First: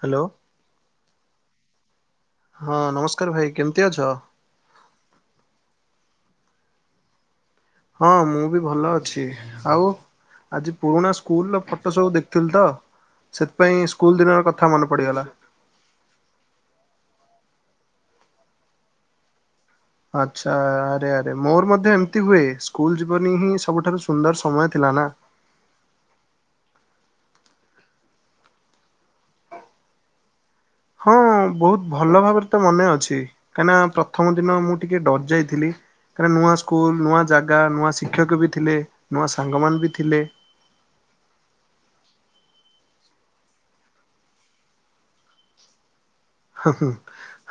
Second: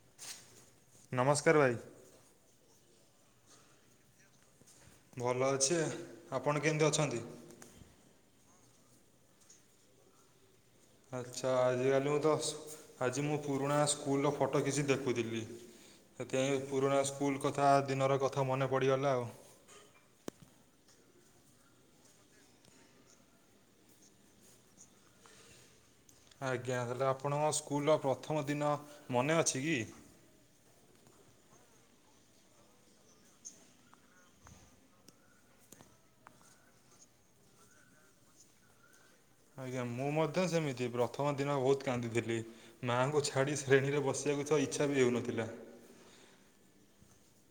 Hello ନମସ୍କାର ଭାଇ ହଁ ନମସ୍କାର ଭାଇ କେମିତି ଅଛ ଭଲ ଅଛି ଆପଣ କେମିତି ଅଛନ୍ତି ହଁ ମୁଁ ବି ଭଲ ଅଛି ଆଉ? ଆଜି ପୁରୁଣା ଆଚ୍ଛା ସ୍କୁଲର ଫଟୋ ଆଜିକାଲି ସବୁ ମୁଁ ଦେଖିଥିଲି ତ ଆଜି ମୁଁ ସେଥିପାଇଁ ପୁରୁଣା ସ୍କୁଲ ସ୍କୁଲର ଦିନର ଫଟୋ କଥା କିଛି ମନେ ପଡିଗଲା। ଦେଖୁଥିଲି। ସେଥିପାଇଁ ପୁରୁଣା ସ୍କୁଲ କଥା ଦିନର କଥା ମନେ ପଡ଼ିଗଲା ଆଉ। ଆଛା ଆରେ ଆରେ ମୋର ମଧ୍ୟ ଏମିତି ହୁଏ ସ୍କୁଲ ଜୀବନ ହିଁ ସବୁଠାରୁ ସୁନ୍ଦର ସମୟ ଥିଲା। ହେଲା। ଆଜ୍ଞା ହେଲେ ଆପଣଙ୍କ ସ୍କୁଲର ପ୍ରଥମ ଦିନ ମନେ ଅଛି କି? ହଁ ବହୁତ ଭଲ ଭାବରେ ତ ମନେ ଅଛି କାହିଁକିନା ପ୍ରଥମ ଦିନ ମୁଁ ଟିକେ ଡରି ଯାଇଥିଲି। ନୂଆ ସ୍କୁଲ ନୂଆ ଜାଗା ନୂଆ ଶିକ୍ଷକ ବି ଥିଲେ। ନୂଆ ସାଙ୍ଗମାନେ ଆଜ୍ଞା ବି ମୁଁ ଥିଲେ। ମଧ୍ୟ ସେମିତି ପ୍ରଥମ ଦିନ ବହୁତ କାନ୍ଦିଥିଲି। ମାଆଙ୍କୁ ଛାଡ଼ି ଶ୍ରେଣୀରେ ବସିବାକୁ ଇଚ୍ଛା ବି ହେଉନଥିଲା। ହଁ ହଁ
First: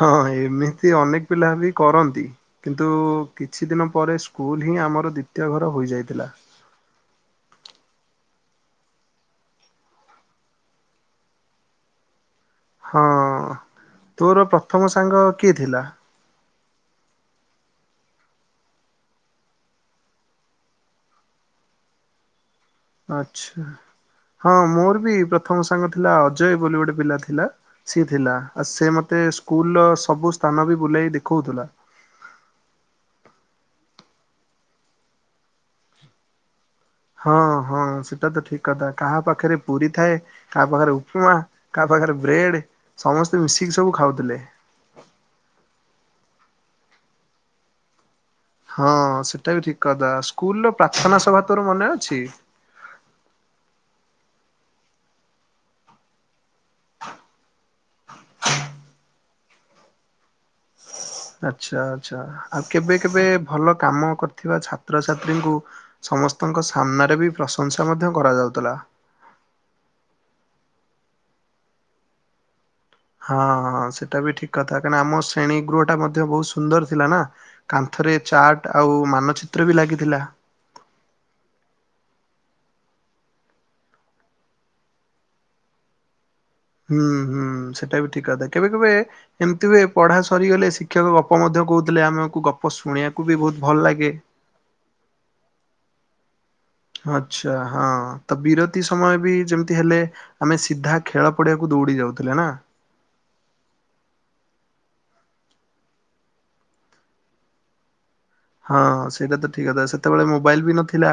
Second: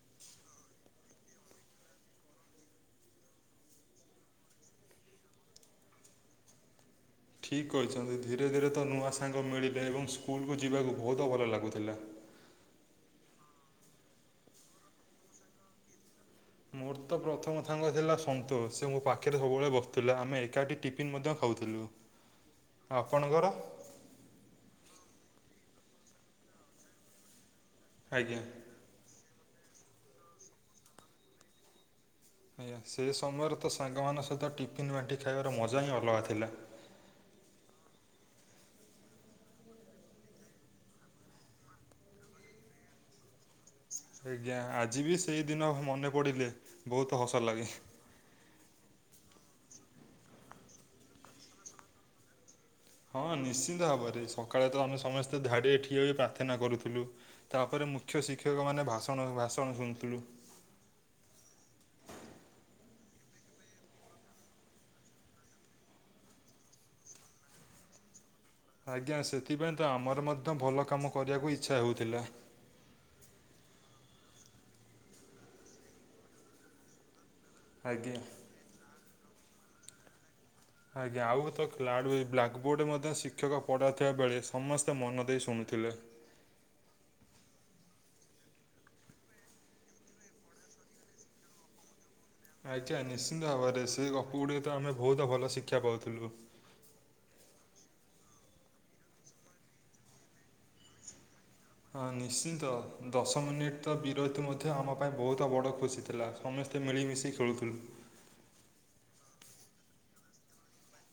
ହଁ ଏମିତି ଅନେକ ପିଲା ବି କରନ୍ତି କିନ୍ତୁ କିଛି ଦିନ ପରେ ସ୍କୁଲ ହିଁ ଆମର ଦ୍ୱିତୀୟ ଘର ହୋଇଯାଇଥିଲା। ଠିକ କହିଛନ୍ତି ଧୀରେ ଧୀରେ ତ ନୂଆ ସାଙ୍ଗ ମିଳିବେ ଏବଂ ସ୍କୁଲକୁ ଯିବାକୁ ବହୁତ ଭଲ ଲାଗୁଥିଲା। ହଁ ତୋର ପ୍ରଥମ ସାଙ୍ଗ କିଏ ଥିଲା? ମୋର ତ ପ୍ରଥମ ସାଙ୍ଗ ଥିଲା ସନ୍ତୋଷ ସେ ମୋ ପାଖରେ ସବୁବେଳେ ବସୁଥିଲା ଆମେ ଏକାଠି ଟିଫିନ ମଧ୍ୟ ଖାଉ ଖାଉଥିଲୁ। [inaudible] ଆପଣଙ୍କର? ଆଛା ହଁ ମୋର ବି ପ୍ରଥମ ସାଙ୍ଗ ଥିଲା ଅଜୟ ବୋଲି ଗୋଟେ ପିଲା ଥିଲା। ସିଏ ଥିଲା ଆଜ୍ଞା ଆ ସେ ମତେ ସ୍କୁଲର ସବୁ ସ୍ଥାନ ବି ବୁଲେଇ ଦେଖଉଥିଲା। ଆଜ୍ଞା ସେ ସମୟରେ ତ ସାଙ୍ଗମାନଙ୍କ ସହିତ ଟିଫିନ୍ ବାଣ୍ଟିି ଖାଇବାର ମଜା ହିଁ ଅଲଗା ଥିଲା। ହଁ ହଁ ସେଟା ତ ଠିକ କଥା କାହା ପାଖରେ ପୁରୀ ଥାଏ କାହା ପାଖରେ ଉପମା କାହା ପାଖ ବ୍ରେଡ ସମସ୍ତେ ମିଶି ଆଜ୍ଞା ଆଜି ବି ସେଇଦିନ ମନେ ପଡିଲେ ବହୁତ ହସ ଲାଗେ। ହଁ ସେଟା ବି ଠିକ କଥା ସ୍କୁଲର ପ୍ରାର୍ଥନା ସଭା ତୋର ମନେ ଅଛି। ହଁ ନିଶ୍ଚିନ୍ତ ଭାବରେ ସକାଳେ ତ ଆମେ ସମସ୍ତେ ଧାଡିରେ ଠିଆ ହୋଇ ପ୍ରାର୍ଥନା କରୁଥିଲୁ ତାପରେ ମୁଖ୍ୟ ଶିକ୍ଷକ ମାନେ ଭାଷଣ ଭାଷଣ ଶୁଣୁଥିଲୁ। [unintelligible] ଆଛା ଆଛା ଆଉ କେବେ କେବେ ଭଲ କାମ କରିଥିବା ଛାତ୍ରଛାତ୍ରୀଙ୍କୁ ସମସ୍ତଙ୍କ ସାମ୍ନାରେ ବି ପ୍ରଶଂସା ମଧ୍ୟ କରାଯାଉ ଆଜ୍ଞା ସେଥିପାଇଁ ତ ଆମର ମଧ୍ୟ ଭଲ କାମ କରିବାକୁ ଇଚ୍ଛା ହଉଥିଲା। ହଁ ହଁ ସେଟା ବି ଠିକ କଥା କାହିଁକିନା ଆମ ଶ୍ରେଣୀ ଗୃହ ଟା ମଧ୍ୟ ବହୁତ ସୁନ୍ଦର ଥିଲା ନା। କାନ୍ଥରେ ଆଜ୍ଞା। ଚାଟ ଆଉ ମାନଚିତ୍ର ବି ଲାଗିଥିଲା। ଆଜ୍ଞା ଆଉ ଗୋଟେ ଖେଳାଡ଼ି ବ୍ଲାକ୍ ବୋର୍ଡ ରେ ମଧ୍ୟ ଶିକ୍ଷକ ପଢା ଥିବା ବେଳେ ସମସ୍ତେ ମନ ଦେଇ ଶୁଣୁ ଥିଲେ। ହୁଁ ହୁଁ ସେଟା ବି ଠିକ କଥା କେବେ କେବେ ଏମିତି ହୁଏ ପଢା ସରିଗଲେ ଶିକ୍ଷକ ଗପ ମଧ୍ୟ କହୁଥିଲେ ଆମ ଆଜ୍ଞା ନିଶ୍ଚିନ୍ତ ଭାବରେ ସେ ଗପ ଗୁଡିକ ତ ଆମେ ବହୁତ ଭଲ ଶିକ୍ଷା ପାଉଥିଲୁ। ଆଛା ହଁ ତ ବିରତି ସମୟ ବି ଯେମିତି ହେଲେ ଆମେ ସିଧା ଖେଳ ପଡିଆକୁ ଦୌଡି ହଁ ଯାଉଥିଲେ ନା। ନିଶ୍ଚିନ୍ତ ଦଶ ମିନିଟ ତ ବିରତି ମଧ୍ୟ ଆମ ତ ବହୁତ ବଡ଼ ଖୁସି ଥିଲା ସମସ୍ତେ ମିଳିମିଶି ଖେଳୁଥିଲୁ। ହଁ ସେଇଟା ତ ଠିକ କଥା ସେତେବେଳେ ମୋବାଇଲ ବି ନଥିଲା।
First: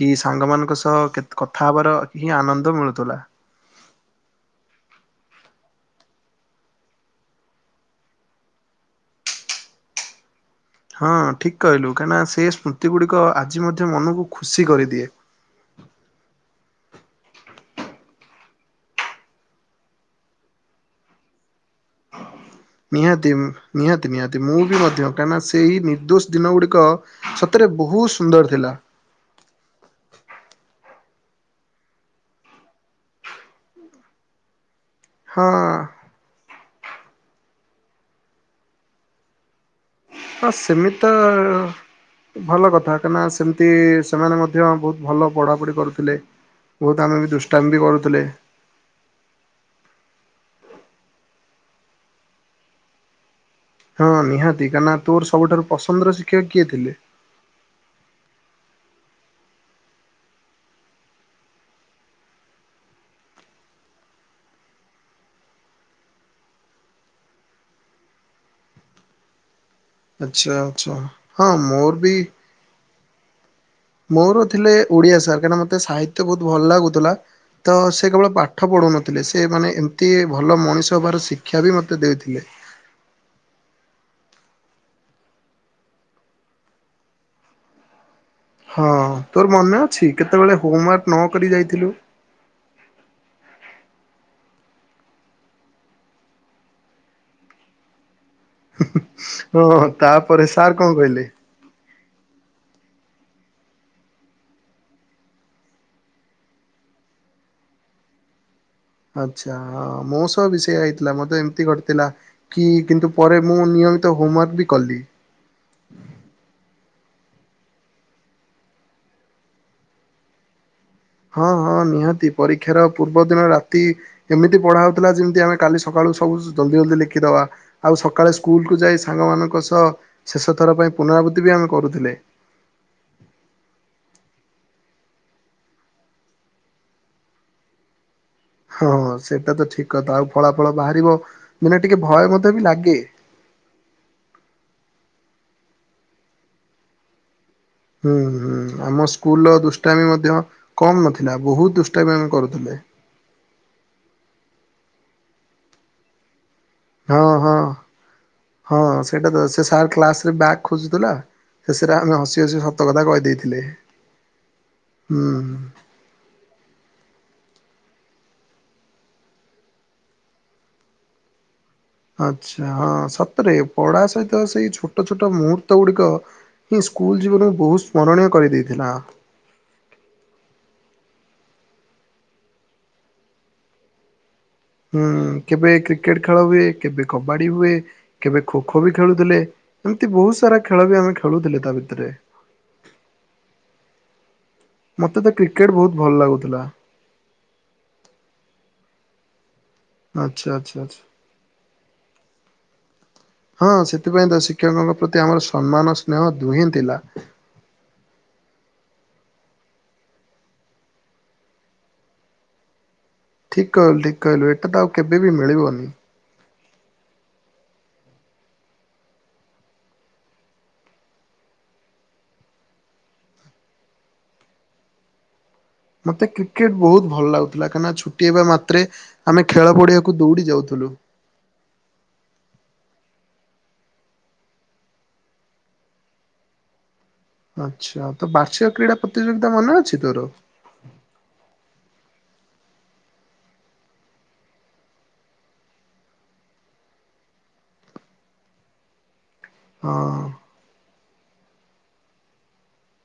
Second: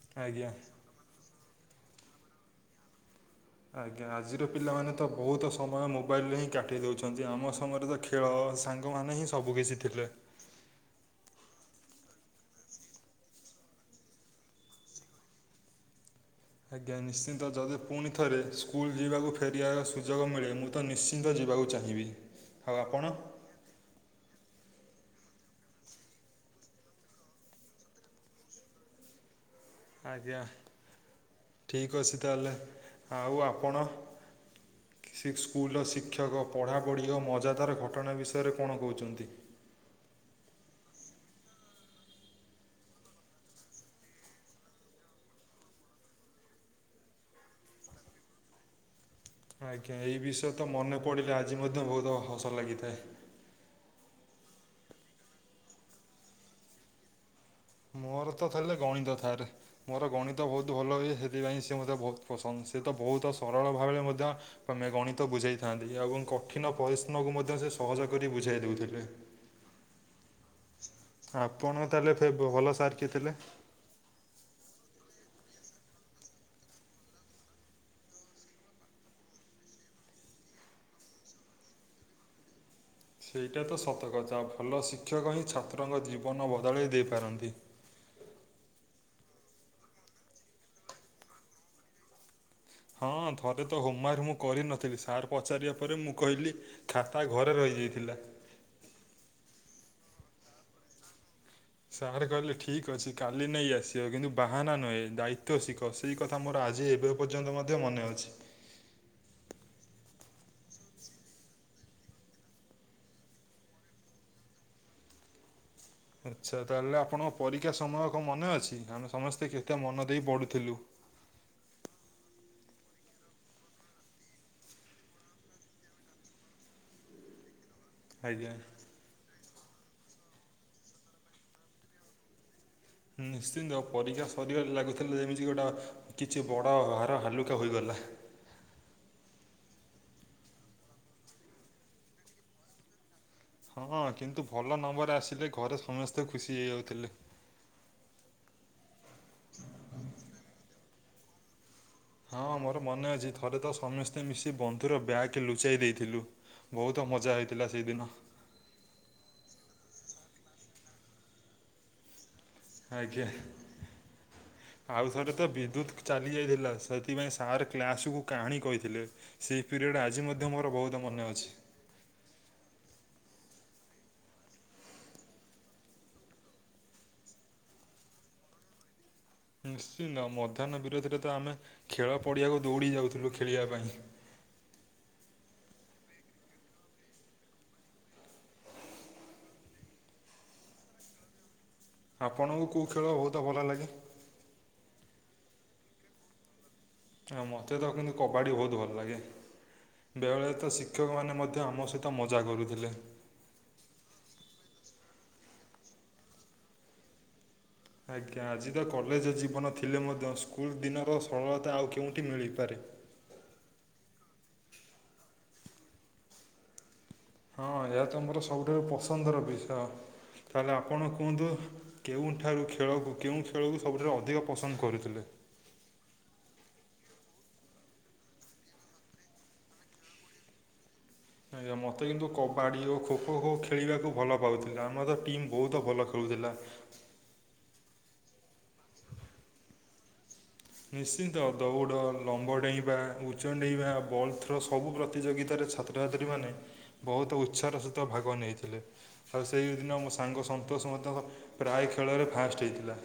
କି ସାଙ୍ଗ ଆଜ୍ଞା। ମାନଙ୍କ ସହ କଥା ହବାର ହିଁ ଆନନ୍ଦ ମିଳୁଥିଲା। ଆଜ୍ଞା ଆଜିର ପିଲାମାନେ ତ ବହୁତ ସମୟ ମୋବାଇଲରେ ହିଁ କାଟି ଦଉଛନ୍ତି ଆମ ସମୟରେ ତ ଖେଳ ସାଙ୍ଗମାନେ ହିଁ ସବୁ କିଛି ଥିଲେ। ହଁ ଠିକ କହିଲୁ କାହିଁକିନା ସେ ସ୍ମୃତି ଗୁଡିକ ଆଜି ମଧ୍ୟ ମନକୁ ଖୁସି କରିଦିଏ। [inaudible] ଆଜ୍ଞା ନିଶ୍ଚିନ୍ତ ଯଦି ପୁଣି ଥରେ ସ୍କୁଲ ଯିବାକୁ ଫେରିବାର ସୁଯୋଗ ମିଳେ ମୁଁ ତ ନିଶ୍ଚିନ୍ତ ଯିବାକୁ ଚାହିଁବି। ଆଉ ଆପଣ? ନିହାତି ନିହାତି ନିହାତି ମୁଁ ବି ମଧ୍ୟ କାହିଁକି ନା ସେଇ ନିର୍ଦ୍ଦୋଷ ଦିନ ଗୁଡିକ ସତରେ ବହୁତ ସୁନ୍ଦର ଥିଲା। ଆଜ୍ଞା। ଠିକ ଅଛି ତାହେଲେ। ଆଉ ଆପଣ ସେ ହଁ ସ୍କୁଲର ଶିକ୍ଷକ ପଢ଼ାପଢ଼ି ଓ ମଜାଦାର ଘଟଣା ବିଷୟରେ କଣ କହୁଚନ୍ତି? ହଁ ସେମିିତି ତ ଭଲ କଥା। କାହିଁକିନା ସେମିତି ସେମାନେ ମଧ୍ୟ ବହୁତ ଭଲ ପଢାପଢି କରୁଥିଲେ। ବହୁତ ଆମେ ବି ଦୁଷ୍ଟାମୀ ବି କରୁଥିଲେ। ଆଜ୍ଞା। ଏଇ ବିଷୟ ତ ମନେ ପଡିଲେ ଆଜି ମଧ୍ୟ ବହୁତ ହସ ଲାଗିଥାଏ। ହଁ ନିହାତି। କାହିଁକନା ତୋର ସବୁଠାରୁ ପସନ୍ଦର ଶିକ୍ଷକ କିଏ ଥିଲେ? ମୋର ତ ଥିଲେ ଗଣିତ ସାର। ମୋର ଗଣିତ ବହୁତ ଭଲ ହୁଏ ସେଥିପାଇଁ ସେ ମୋତେ ବହୁତ ପସନ୍ଦ। ସେ ତ ବହୁତ ସରଳ ଭାବରେ ମଧ୍ୟେ ଗଣିତ ବୁଝାଇଥାନ୍ତି। ଏବଂ କଠିନ ପରିଶ୍ରମକୁ ମଧ୍ୟ ସେ ସହଜ କରି ବୁଝାଇ ଦଉଥିଲେ। ଆଚ୍ଛା ଆଚ୍ଛା। ହଁ ଆପଣ ମୋର ତାହେଲେ ବି ଫେ- ଭଲ ସାର୍ କିଏ ଥିଲେ? ମୋର ଥିଲେ ଓଡିଆ ସାର୍। କାହିଁକନା ମୋତେ ସାହିତ୍ୟ ବହୁତ ଭଲ ଲାଗୁଥିଲା। ତ ସେ କେବଳ ପାଠ ପଢ଼ଉନଥିଲେ ସେ ମାନେ ଏମିତି ଭଲ ମଣିଷ ହେବାର ଶିକ୍ଷା ବି ମୋତେ ଦେଇଥିଲେ। [inaudible] ସେଇଟା ତ ସତକଥା। ଭଲ ଶିକ୍ଷକ ହିଁ ଛାତ୍ରଙ୍କ ଜୀବନ ବଦଳାଇ ଦେଇ ପାରନ୍ତି। ହଁ। ତୋର ମନେ ଅଛି କେତେବେଳେ ହୋମୱାର୍କ ନ କରି ଯାଇଥିଲୁ। ହଁ ଥରେ ତ ହୋମୱାର୍କ ମୁଁ କରି ନଥିଲି। ସାର ପଚାରିବା ପରେ ମୁଁ କହିଲି ଖାତା ଘରେ ରହି ହେଇଥିଲା। ହଁ ହଁ ତାପରେ ସାର୍ କଣ କହିଲେ? ସାର୍ କହିଲେ ଠିକ୍ ଅଛି କାଲି ନେଇ ଆସିବ। କିନ୍ତୁ ବାହାନା ନୁହେଁ ଦାୟିତ୍ଵ ଶିଖ। ସେଇ କଥା ମୋର ଆଜ ଆଜି ଏବେ ପର୍ଯ୍ୟନ୍ତ ମଧ୍ୟ ମନେ ଅଛି। ଆଚ୍ଛା। ହଁ ମୋ ସହ ବି ସେୟା ହେଇଥିଲା। ମତେ ଏମିତି ଘଟିଥିଲା କି କିନ୍ତୁ ପରେ ମୁଁ ନି ହୋମୱାର୍କ ବି କଲି। ଆଚ୍ଛା। ତାହେଲେ ଆପଣଙ୍କ ପରୀକ୍ଷା ସମୟ କଣ ମନେ ଅଛି ଆମେ ସମସ୍ତେ କେତେ ମନ ଦେଇ ପଢୁଥିଲୁ। ହଁ ହଁ ନିହାତି। ପରୀକ୍ଷାର ପୂର୍ବ ଦିନ ରାତି ଏମିତି ପଢା ହଉଥିଲା ଯେମିତି ଆମେ କାଲି ସକାଳ ସବୁ ଜଲଦି ଜଲଦି ଲେଖିଦେବା। ଆଉ ସକାଳେ ଆଜ୍ଞା ସ୍କୁଲ କୁ ଯାଇ ସାଙ୍ଗମାନଙ୍କ ସହ ତ ଶେଷ ଥର ପାଇଁ ପୁନରାବୃତ୍ତି ବି ଆମେ କରୁଥିଲେ। ନିଶ୍ଚିନ୍ତ, ପରୀକ୍ଷା ସରିବାରେ ଲାଗୁଥିଲା ଯେମିତି ଗୋଟେ କିଛି ବଡ ଭାର ହାଲୁକା ହୋଇଗଲା। [inaudible] ହଁ ସେଇଟା ତ ଠିକ କଥା ଆଉ ଫଳାଫଳ ବାହାରିବ ମାନେ ଟିକେ ଭୟ ମଧ୍ୟେ ବି ଲାଗେ। ଥିଲେ ଘରେ ସମସ୍ତେ ଖୁସି ହେଇଯାଉଥିଲେ। ହୁଁ ହୁଁ ଆମ ସ୍କୁଲ ର ଦୁଷ୍ଟାମି ମଧ୍ୟ କମ ନଥିଲା। ବହୁତ ଦୁ ହଁ ମୋର ମନେ ଅଛି ଥରେ ତ ସମସ୍ତେ ମିଶି ବନ୍ଧୁର ବ୍ୟାଗ୍ ଲୁଚାଇ ଦେଇଥିଲୁ। ବହୁତ ହଁ ମଜା ହଁ ହେଇଥିଲା ସେଇଦିନ ହଁ ସେଇଟା ତ ସେ ସାର୍ କ୍ଲାସରେ ବ୍ୟାଗ୍ ଖୋଜୁଥିଲା। ଶେଷରେ ଆମେ ହସି ହସି ସତ କଥା ଆଜ୍ଞା। କହିଦେଇଥିଲେ ଆଉଥରେ ତ ହୁଁ ବିଦ୍ୟୁତ ଚାଲି ଯାଇଥିଲା। ସେଥିପାଇଁ ସାର୍ କ୍ଲାସକୁ କାହାଣୀ କହିଥିଲେ। ସେହି ପିରିୟଡ଼ ଆଜି ମଧ୍ୟ ମୋର ବହୁତ ମନେ ଅଛି। ଆଚ୍ଛା। ହଁ ସତରେ ପଢା ସହିତ ସେଇ ଛୋଟ ଛୋଟ ମୁହୂର୍ତ୍ତ ଗୁଡିକ ହିଁ ସ୍କୁଲ ଜୀବନକୁ ବହୁତ ସ୍ମରଣୀୟ କରିଦେଇଥିଲା। ନିଶ୍ଚିନ୍ତ। ମଧ୍ୟାହ୍ନ ବିରୋଧରେ ତ ଆମେ ଖେଳ ପଡିଆକୁ ଦୌଡି ଯାଉଥିଲୁ ଖେଳିବା ପାଇଁ। ହୁଁ, କେବେ କ୍ରିକେଟ ଖେଳ ହୁଏ। କେବେ କବାଡି ହୁଏ। କେବେ ଖୋଖୋ ବି ଖେଳୁଥିଲେ। ଏମିତି ବହୁତ ସାରା ଖେଳ ବି ଆମେ ଖେଳୁଥିଲେ ତା ଭି ଆପଣଙ୍କୁ କୋଉ ଖେଳ ବହୁତ ଭଲ ଲାଗେ? ମତେ ତ କ୍ରିକେଟ ବହୁତ ଭଲ ଲାଗୁଥିଲା। ଆ ମତେ ତ କିନ୍ତୁ କବାଡି ବହୁତ ଭଲ ଲାଗେ। ଆଚ୍ଛା ବେଳେବେଳେ ତ ଆଚ୍ଛା ଆଚ୍ଛା। ଶିକ୍ଷକ ମାନେ ମଧ୍ୟ ଆମ ସହିତ ମଜା କରୁଥିଲେ। ହଁ ସେଥିପାଇଁ ତ ଶିକ୍ଷକଙ୍କ ପ୍ରତି ଆମର ସମ୍ମାନ ସ୍ନେହ ଦୁହେଁ ଥିଲା। ଆଜ୍ଞା। ଆଜି ତ କଲେଜ ଜୀବନ ଥିଲେ ମଧ୍ୟ ସ୍କୁଲ ଦିନର ସରଳତା ଆଉ କେଉଁଠି ମିଳିପାରେ। ଠିକ କହିଲୁ ଠିକ କହିଲୁ ଏଇଟା ତ ଆଉ କେବେ ବି ମିଳିବନି ହଁ ଏହା ତମର ସବୁଠାରୁ ପସନ୍ଦର ବିଷୟ ତାହେଲେ ଆପଣ କୁହନ୍ତୁ କେଉଁଠାରୁ ଖେଳକୁ କେଉଁ ଖେଳକୁ ସବୁଠାରୁ ଅଧିକ ପସନ୍ଦ କରୁଥିଲେ ମତେ କ୍ରିକେଟ ବହୁତ ଭଲ ଲାଗୁଥିଲା କାହିଁକିନା ଛୁଟି ହେବା ମାତ୍ରେ ଆମେ ଖେଳ ପଡିିବାକୁ ଦୌଡି ଯାଉଥିଲୁ। ଆଜ୍ଞା ମତେ କିନ୍ତୁ କବାଡି ହଉ ଖୋଖୋ ହୋ ଖେଳିବାକୁ ଭଲ ପାଉଥିଲ ଆମର ତ ଟିମ୍ ବହୁତ ଭଲ ଖେଳୁୁ ଖେଳୁଥିଲା। ଆଚ୍ଛା ତ ବାର୍ଷିକ କ୍ରୀଡ଼ା ପ୍ରତିଯୋଗିତା ମନେ ଅଛି ତୋର। ନିଶ୍ଚିନ୍ତ ଦୌଡ଼ ଲମ୍ବ ଡେଇଁବା ଉଚ୍ଚ ଡେଇଁବା ବଲ୍ ଥ୍ରୋ ସବୁ ପ୍ରତିଯୋଗିତାରେ। ଛାତ୍ରଛାତ୍ରୀ ମାନେ ବହୁତ ଉତ୍ସାହ ସହିତ ଭାଗ ନେଇଥିଲେ। ଆଉ ସେଇଦିନ ମୋ ହଁ ସାଙ୍ଗ ସନ୍ତୋଷ ମଧ୍ୟ ପ୍ରାୟ ଖେଳରେ ଫାଷ୍ଟ ହେଇଥିଲା।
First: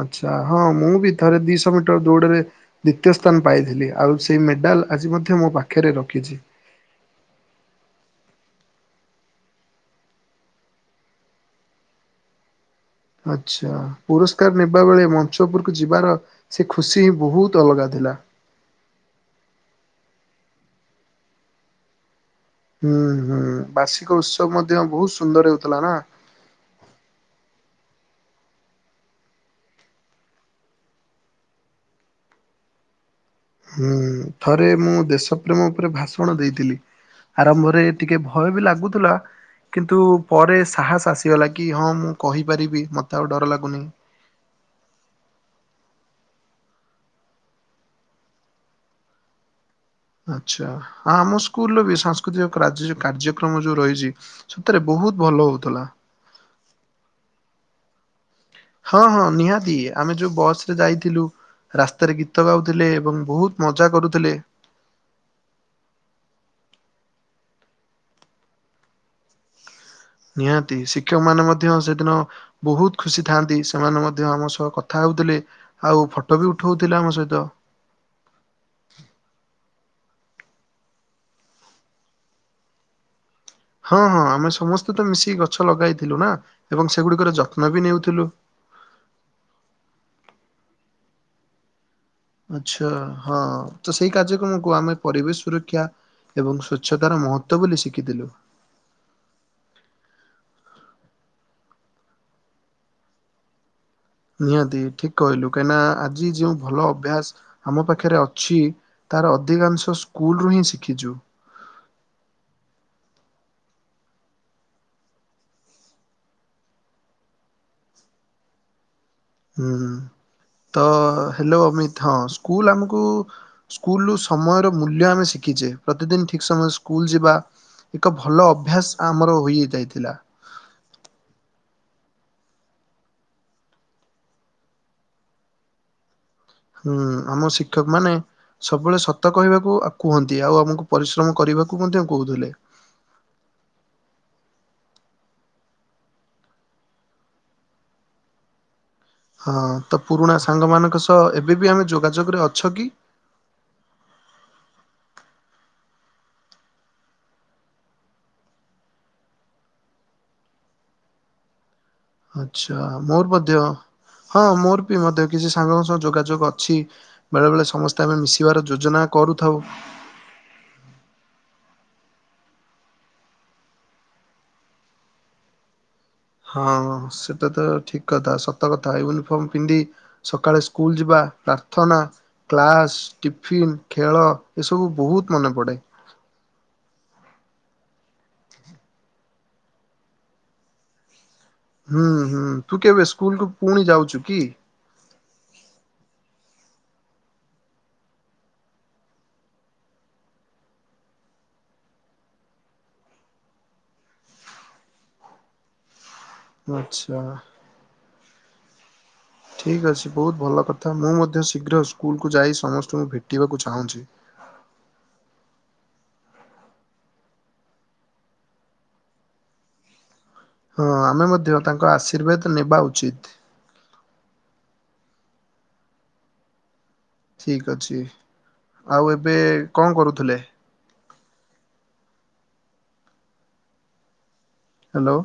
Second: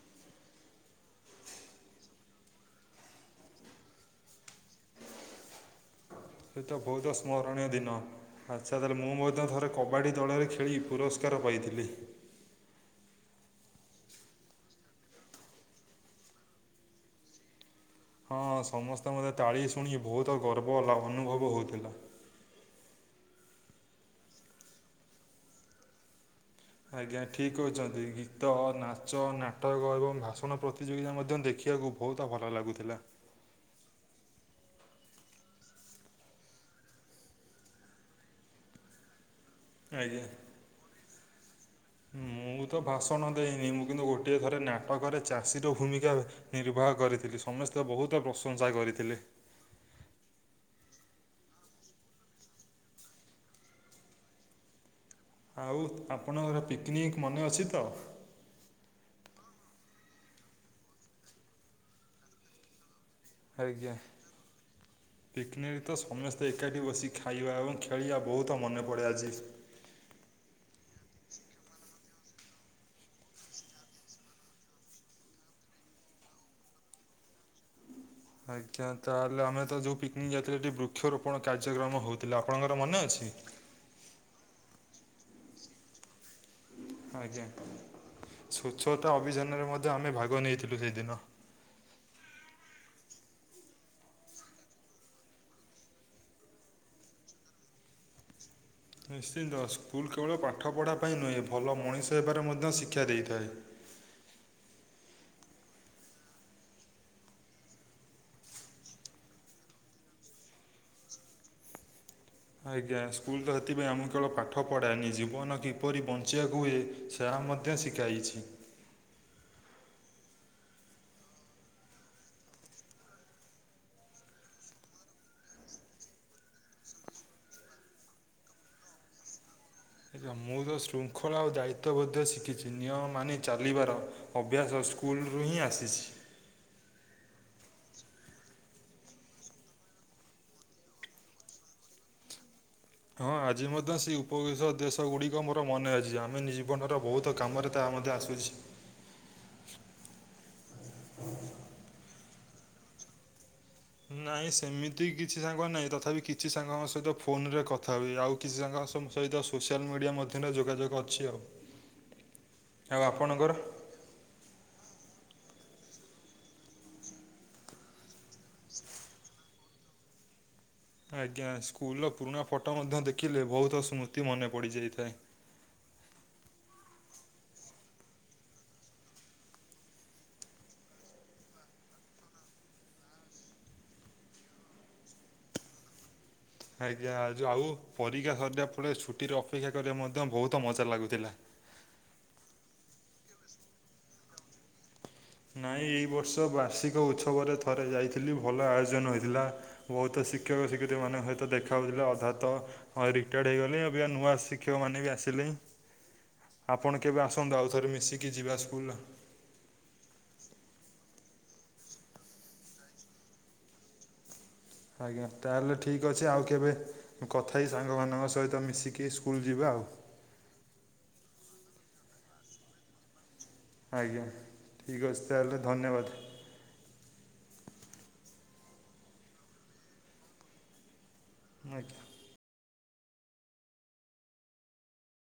ଆଚ୍ଛା ହଁ ମୁଁ ବି ଥରେ ଦିଶହ ମିଟର ଦୌଡରେ ଦ୍ଵିତୀୟ ସ୍ଥାନ ପାଇଥିଲି ଆଉ ସେଇ ମେଡାଲ୍ ଆଜି ମଧ୍ୟ ମୋ ପାଖରେ ରଖ ସେତ ବହୁତ ସ୍ମରଣୀୟ ଦିନ। ଆଚ୍ଛା ତାହେଲେ ମୁଁ ମଧ୍ୟ ଥରେ କବାଡ଼ି ଦଳରେ ଖେଳି ପୁରସ୍କାର ପାଇଥିଲି। ଆଚ୍ଛା ପୁରସ୍କାର ନେବା ବେଳେ ମଞ୍ଚପୁରକୁ ଯିବାର ସେ ଖୁସି ହିଁ ବହୁତ ଅଲଗା। ଥିଲା। ହଁ ସମସ୍ତେ ମତେ ତାଳି ଶୁଣି ବହୁତ ଗର୍ବଲା ଅନୁଭବ ହଉଥିଲା। ହୁଁ ହୁଁ ବାର୍ଷିକ ଉତ୍ସବ ମଧ୍ୟ ବହୁତ ସୁନ୍ଦର ହଉଥିଲା ନା। ଆଜ୍ଞା ଠିକ କହୁଛନ୍ତି ଗୀତ ନାଚ ନାଟକ ଏବଂ ଭାଷଣ ପ୍ରତିଯୋଗିତା ମଧ୍ୟ ଦେଖି। ଦେଖିବାକୁ ବହୁତ ଭଲ ଲାଗୁଥିଲା। ହୁଁ ଥରେ ମୁଁ ଦେଶ ପ୍ରେମ ଉପରେ ଭାଷଣ ଦେଇଥିଲି। ଆରମ୍ଭରେ ଟିକେ ଭୟ ବି ଲାଗୁଥିଲା। କିନ୍ତୁ ଆଜ୍ଞା ପରେ ସାହସ ଆସିଗଲା କି ହଁ ମୁଁ କହିପାରିବି ମତେ ଆଉ ଡର ଲାଗୁନି। ନା ପାକରେ ଚାଷୀର ଭୂମିକା। ନିର୍ବାହ କରିଥିଲି ସମସ୍ତେ ବହୁତ ପ୍ରଶଂସା କରିଥିଲେ। ଆଛା ଆମ ସ୍କୁଲର ବି ସାଂସ୍କୃତିକ କାର୍ଯ୍ୟକ୍ରମ ଯୋଉ ରହିଛି ସେଥିରେ ବହୁତ ଭଲ ହଉଥିଲା ଆଉ ଆପଣଙ୍କର ପିକନିକ ମନେ ଅଛି ତ। ହଁ ହଁ ନିହାତି ଆମେ ଯୋଉ ବସ ରେ ଯାଇଥିଲୁ ରାସ୍ତାରେ ଗୀତ ଗାଉଥିଲେ ଏବଂ ବହୁତ ମଜା ଆଜ୍ଞା କରୁଥିଲେ ପିକନିକରେ ତ ସମସ୍ତେ ଏକାଠି ବସି ଖାଇବା ଏବଂ ଖେଳିବା ବହୁତ ମନେ ପଡ଼େ ଆଜି ନିହାତି ଶିକ୍ଷକ ମାନେ ମଧ୍ୟ ସେଦିନ ବହୁତ ଖୁସି ଥାଆନ୍ତି ସେମାନେ ମଧ୍ୟ ଆମ ସହ କଥା ଆଉ ଫଟୋ ବି ଉଠଉଥିଲେ ଆମ ସହିତ। ମୁଁ ଯେତେବେଳେ ଏଟିି ବୃକ୍ଷରୋପଣ କାର୍ଯ୍ୟକ୍ରମ ହେଉଥିଲା ଆପଣଙ୍କର ମନେ ଅଛି। ହଁ ହଁ ଆମେ ସମସ୍ତେ ତ ମିଶିକି ଗଛ ଲଗାଇଥିଲୁ ନା। ଏବଂ ସେଗୁଡ଼ିକର ଆଜ୍ଞା ଯତ୍ନ ବି ନେଉଥିଲୁ ସ୍ୱଚ୍ଛତା ଅଭିଯାନରେ ମଧ୍ୟ ଆମେ ଭାଗ ନେଇ ଥିଲୁ ସେଇ ଦିନ। ଆଚ୍ଛା ହଁ ତ ସେଇ କାର୍ଯ୍ୟକ୍ରମକୁ ଆମେ ପରିବେଶ ସୁରକ୍ଷା। ଏବଂ ସ୍ବଚ୍ଛତାର ମହତ୍ଵ ବୋଲି ଶିଖିଥିଲୁ। ନିଶ୍ଚିନ୍ତ ସ୍କୁଲ କେବଳ ପାଠ ପଢ଼ା ପାଇଁ ନୁହେଁ ଭଲ ମଣିଷ ହେବାରେ ମଧ୍ୟ ଶିକ୍ଷା ଦେଇଥାଏ। ନିହାତି ଠିକ କହିଲୁ କାହିଁକି ନା ଆଜି ଯୋଉ ଭଲ ଅଭ୍ୟାସ ଆମ ପାଖରେ ଅଛି ତାର ଅଧିକାଂଶ ସ୍କୁଲ ରୁ ହିଁ ଶିଖିଛୁ। ଆଜ୍ଞା ସ୍କୁଲ ତ ସେଥିପାଇଁ ଆମକୁ କେବଳ ପାଠ ପଢାନି ଜୀବନ କିପରି ବଞ୍ଚିବାକୁ ହୁଏ ସେ ମଧ୍ୟ ଶିଖାଇଛି। ହୁଁ। ତ ହ୍ୟାଲୋ ଅମିତ ହଁ ସ୍କୁଲ ଆମକୁ ସ୍କୁଲୁ ସମୟର ମୂଲ୍ୟ ଆମେ ଶିଖିବା। ଶିଖିଚେ ପ୍ରତିଦିନ ଠିକ ସମୟ ସ୍କୁଲ ଯିବା ଏକ ଭଲ ଅଭ୍ୟାସ ଆମର ହୋଇଯାଇଛି। ଏା ମୁଁ ତ ଶୃଙ୍ଖଳା ଆଉ ଦାୟିତ୍ଵ। ତବଦ୍ ଶିଖିଛି ନିୟମ ମାନି ଚାଲିବାର ଅଭ୍ୟାସ ସ୍କୁଲ୍ରୁ ହିଁ ଆସିଛି। ହୁଁ ଆମ ଶିକ୍ଷକ ମାନେ ସବୁବେଳେ ସତ କହିବାକୁ ଆଉ କୁହନ୍ତି ଆଉ ଆମକୁ ପରିଶ୍ରମ କରିବାକୁ ମଧ୍ୟ କହୁଥିଲେ। ହଁ ଆଜି ମଧ୍ୟ ସେଇ ଉପବେଶ ଦେଶ ଗୁଡିକ ମୋର ମନେ ଅଛି ଆମେ ଜୀବନର ବହୁତ କାମରେ ତା ମଧ୍ୟ ଆସୁଝି। ହଁ ତ ପୁରୁଣା ସାଙ୍ଗ ମାନଙ୍କ ସହ ଏବେ ବି ଆମେ ଯୋଗାଯୋଗରେ ଅଛ କି? ନାଇଁ ସେମିତି କିଛି ସାଙ୍ଗ ନାଇଁ ତଥାପି କିଛି ସାଙ୍ଗଙ୍କ ସହିତ ଫୋନ ରେ କଥା ହୁଏ। ଆଉ କିଛି ସାଙ୍ଗ ତା ସମ୍ ସହିତ ସୋସିଆଲ ମିଡ଼ିଆ ମଧ୍ୟରେ ଯୋଗାଯୋଗ ଅଛି ଆଉ। ଆଛା ଆଉ ମୋର ମଧ୍ୟ ଆପଣଙ୍କର ହଁ ମୋର ବି ମଧ୍ୟ କିଛି ସାଙ୍ଗଙ୍କ ସହ ଯୋଗାଯୋଗ ଅଛି ବେଳେ ବେଳେ ସମସ୍ତେ ଆମେ ମିଶିବାର ଯୋଜନା କରୁଥାଉ। ଆଜ୍ଞା ସ୍କୁଲର ପୁରୁଣା ଫଟୋ ମଧ୍ୟ ଦେଖିଲେ ବହୁତ ସ୍ମୃତି ମନେ ପଡିଯାଇଥାଏ। [unintelligible] ହଁ ସେଟା ତ ଠିକ କଥା ସତ କଥା ୟୁନିଫର୍ମ ପିନ୍ଧି ସକାଳେ ସ୍କୁଲ ଯିବା ପ୍ରାର୍ଥନା, କ୍ଲାସ, ଟିଫନ୍, ଖେଳ ଏସବୁ ବହୁତ ମନେ ପଡେ। ହ [unintelligible] ଆଜ୍ଞା ଯୋ ଆଉ ପରୀକ୍ଷା ସରିଲା ପରେ ଛୁଟିରେ ଅପେକ୍ଷା କରିବା ମଧ୍ୟ ବହୁତ ମଜା ଲାଗୁଥିଲା। ହୁଁ ହୁଁ ତୁ କେବେ ସ୍କୁଲ କୁ ପୁଣି ଯାଉଚୁ କି? ନାଇଁ ଏଇ ବର୍ଷ ବାର୍ଷିକ ଉତ୍ସବରେ ଥରେ ଯାଇଥିଲି ଭଲ ଆୟୋଜନ ହୋଇଥିଲା ବୋହୁତ ଶିକ୍ଷକ ଶିକ୍ଷତ୍ରୀ ମାନେ ସହିତ ଦେଖା ହୋଉଥିଲା ଅଧା ତ ରିଟାର୍ଡ଼ ହେଇଗଲେ ଅବିକା ନୂଆ ଶିକ୍ଷକମାନେ ବି ଆସି ଥିଲେ। ହଁ [unintelligible] ଆପଣ କେବେ ଆସନ୍ତୁ ଆଉ ଥରେ ମିଶିକି ଯିବା ସ୍କୁଲ। ଠିକ ଅଛି ବହୁତ ଭଲ କଥା ମୁଁ ମଧ୍ୟ ଶୀଘ୍ର ସ୍କୁଲକୁୁ ଯାଇ ସମସ୍ତଙ୍କୁ ଭେଟିବାକୁ ଚାହୁଁଛି। ଆଜ୍ଞା ତାହେଲେ ଠିକ୍ ଅଛି ଆଉ କେବେ କଥା ହେଇ ସାଙ୍ଗମାନାନଙ୍କ ସହିତ ମିଶିକି ସ୍କୁଲ ଯିବା। ଆଉ। ହଁ ଆମେ ମଧ୍ୟ ତାଙ୍କ ଆଶୀର୍ବାଦ ନେବା ଉଚିତ। ଆଜ୍ଞା ଠିକ୍ ଅଛି ତାହେଲେ ଧନ୍ୟବାଦ। ଠିକ ଅଛି ଆଉ ଏବେ କଣ କରୁଥିଲେ? ଆଜ୍ଞା। ହାଲୋ।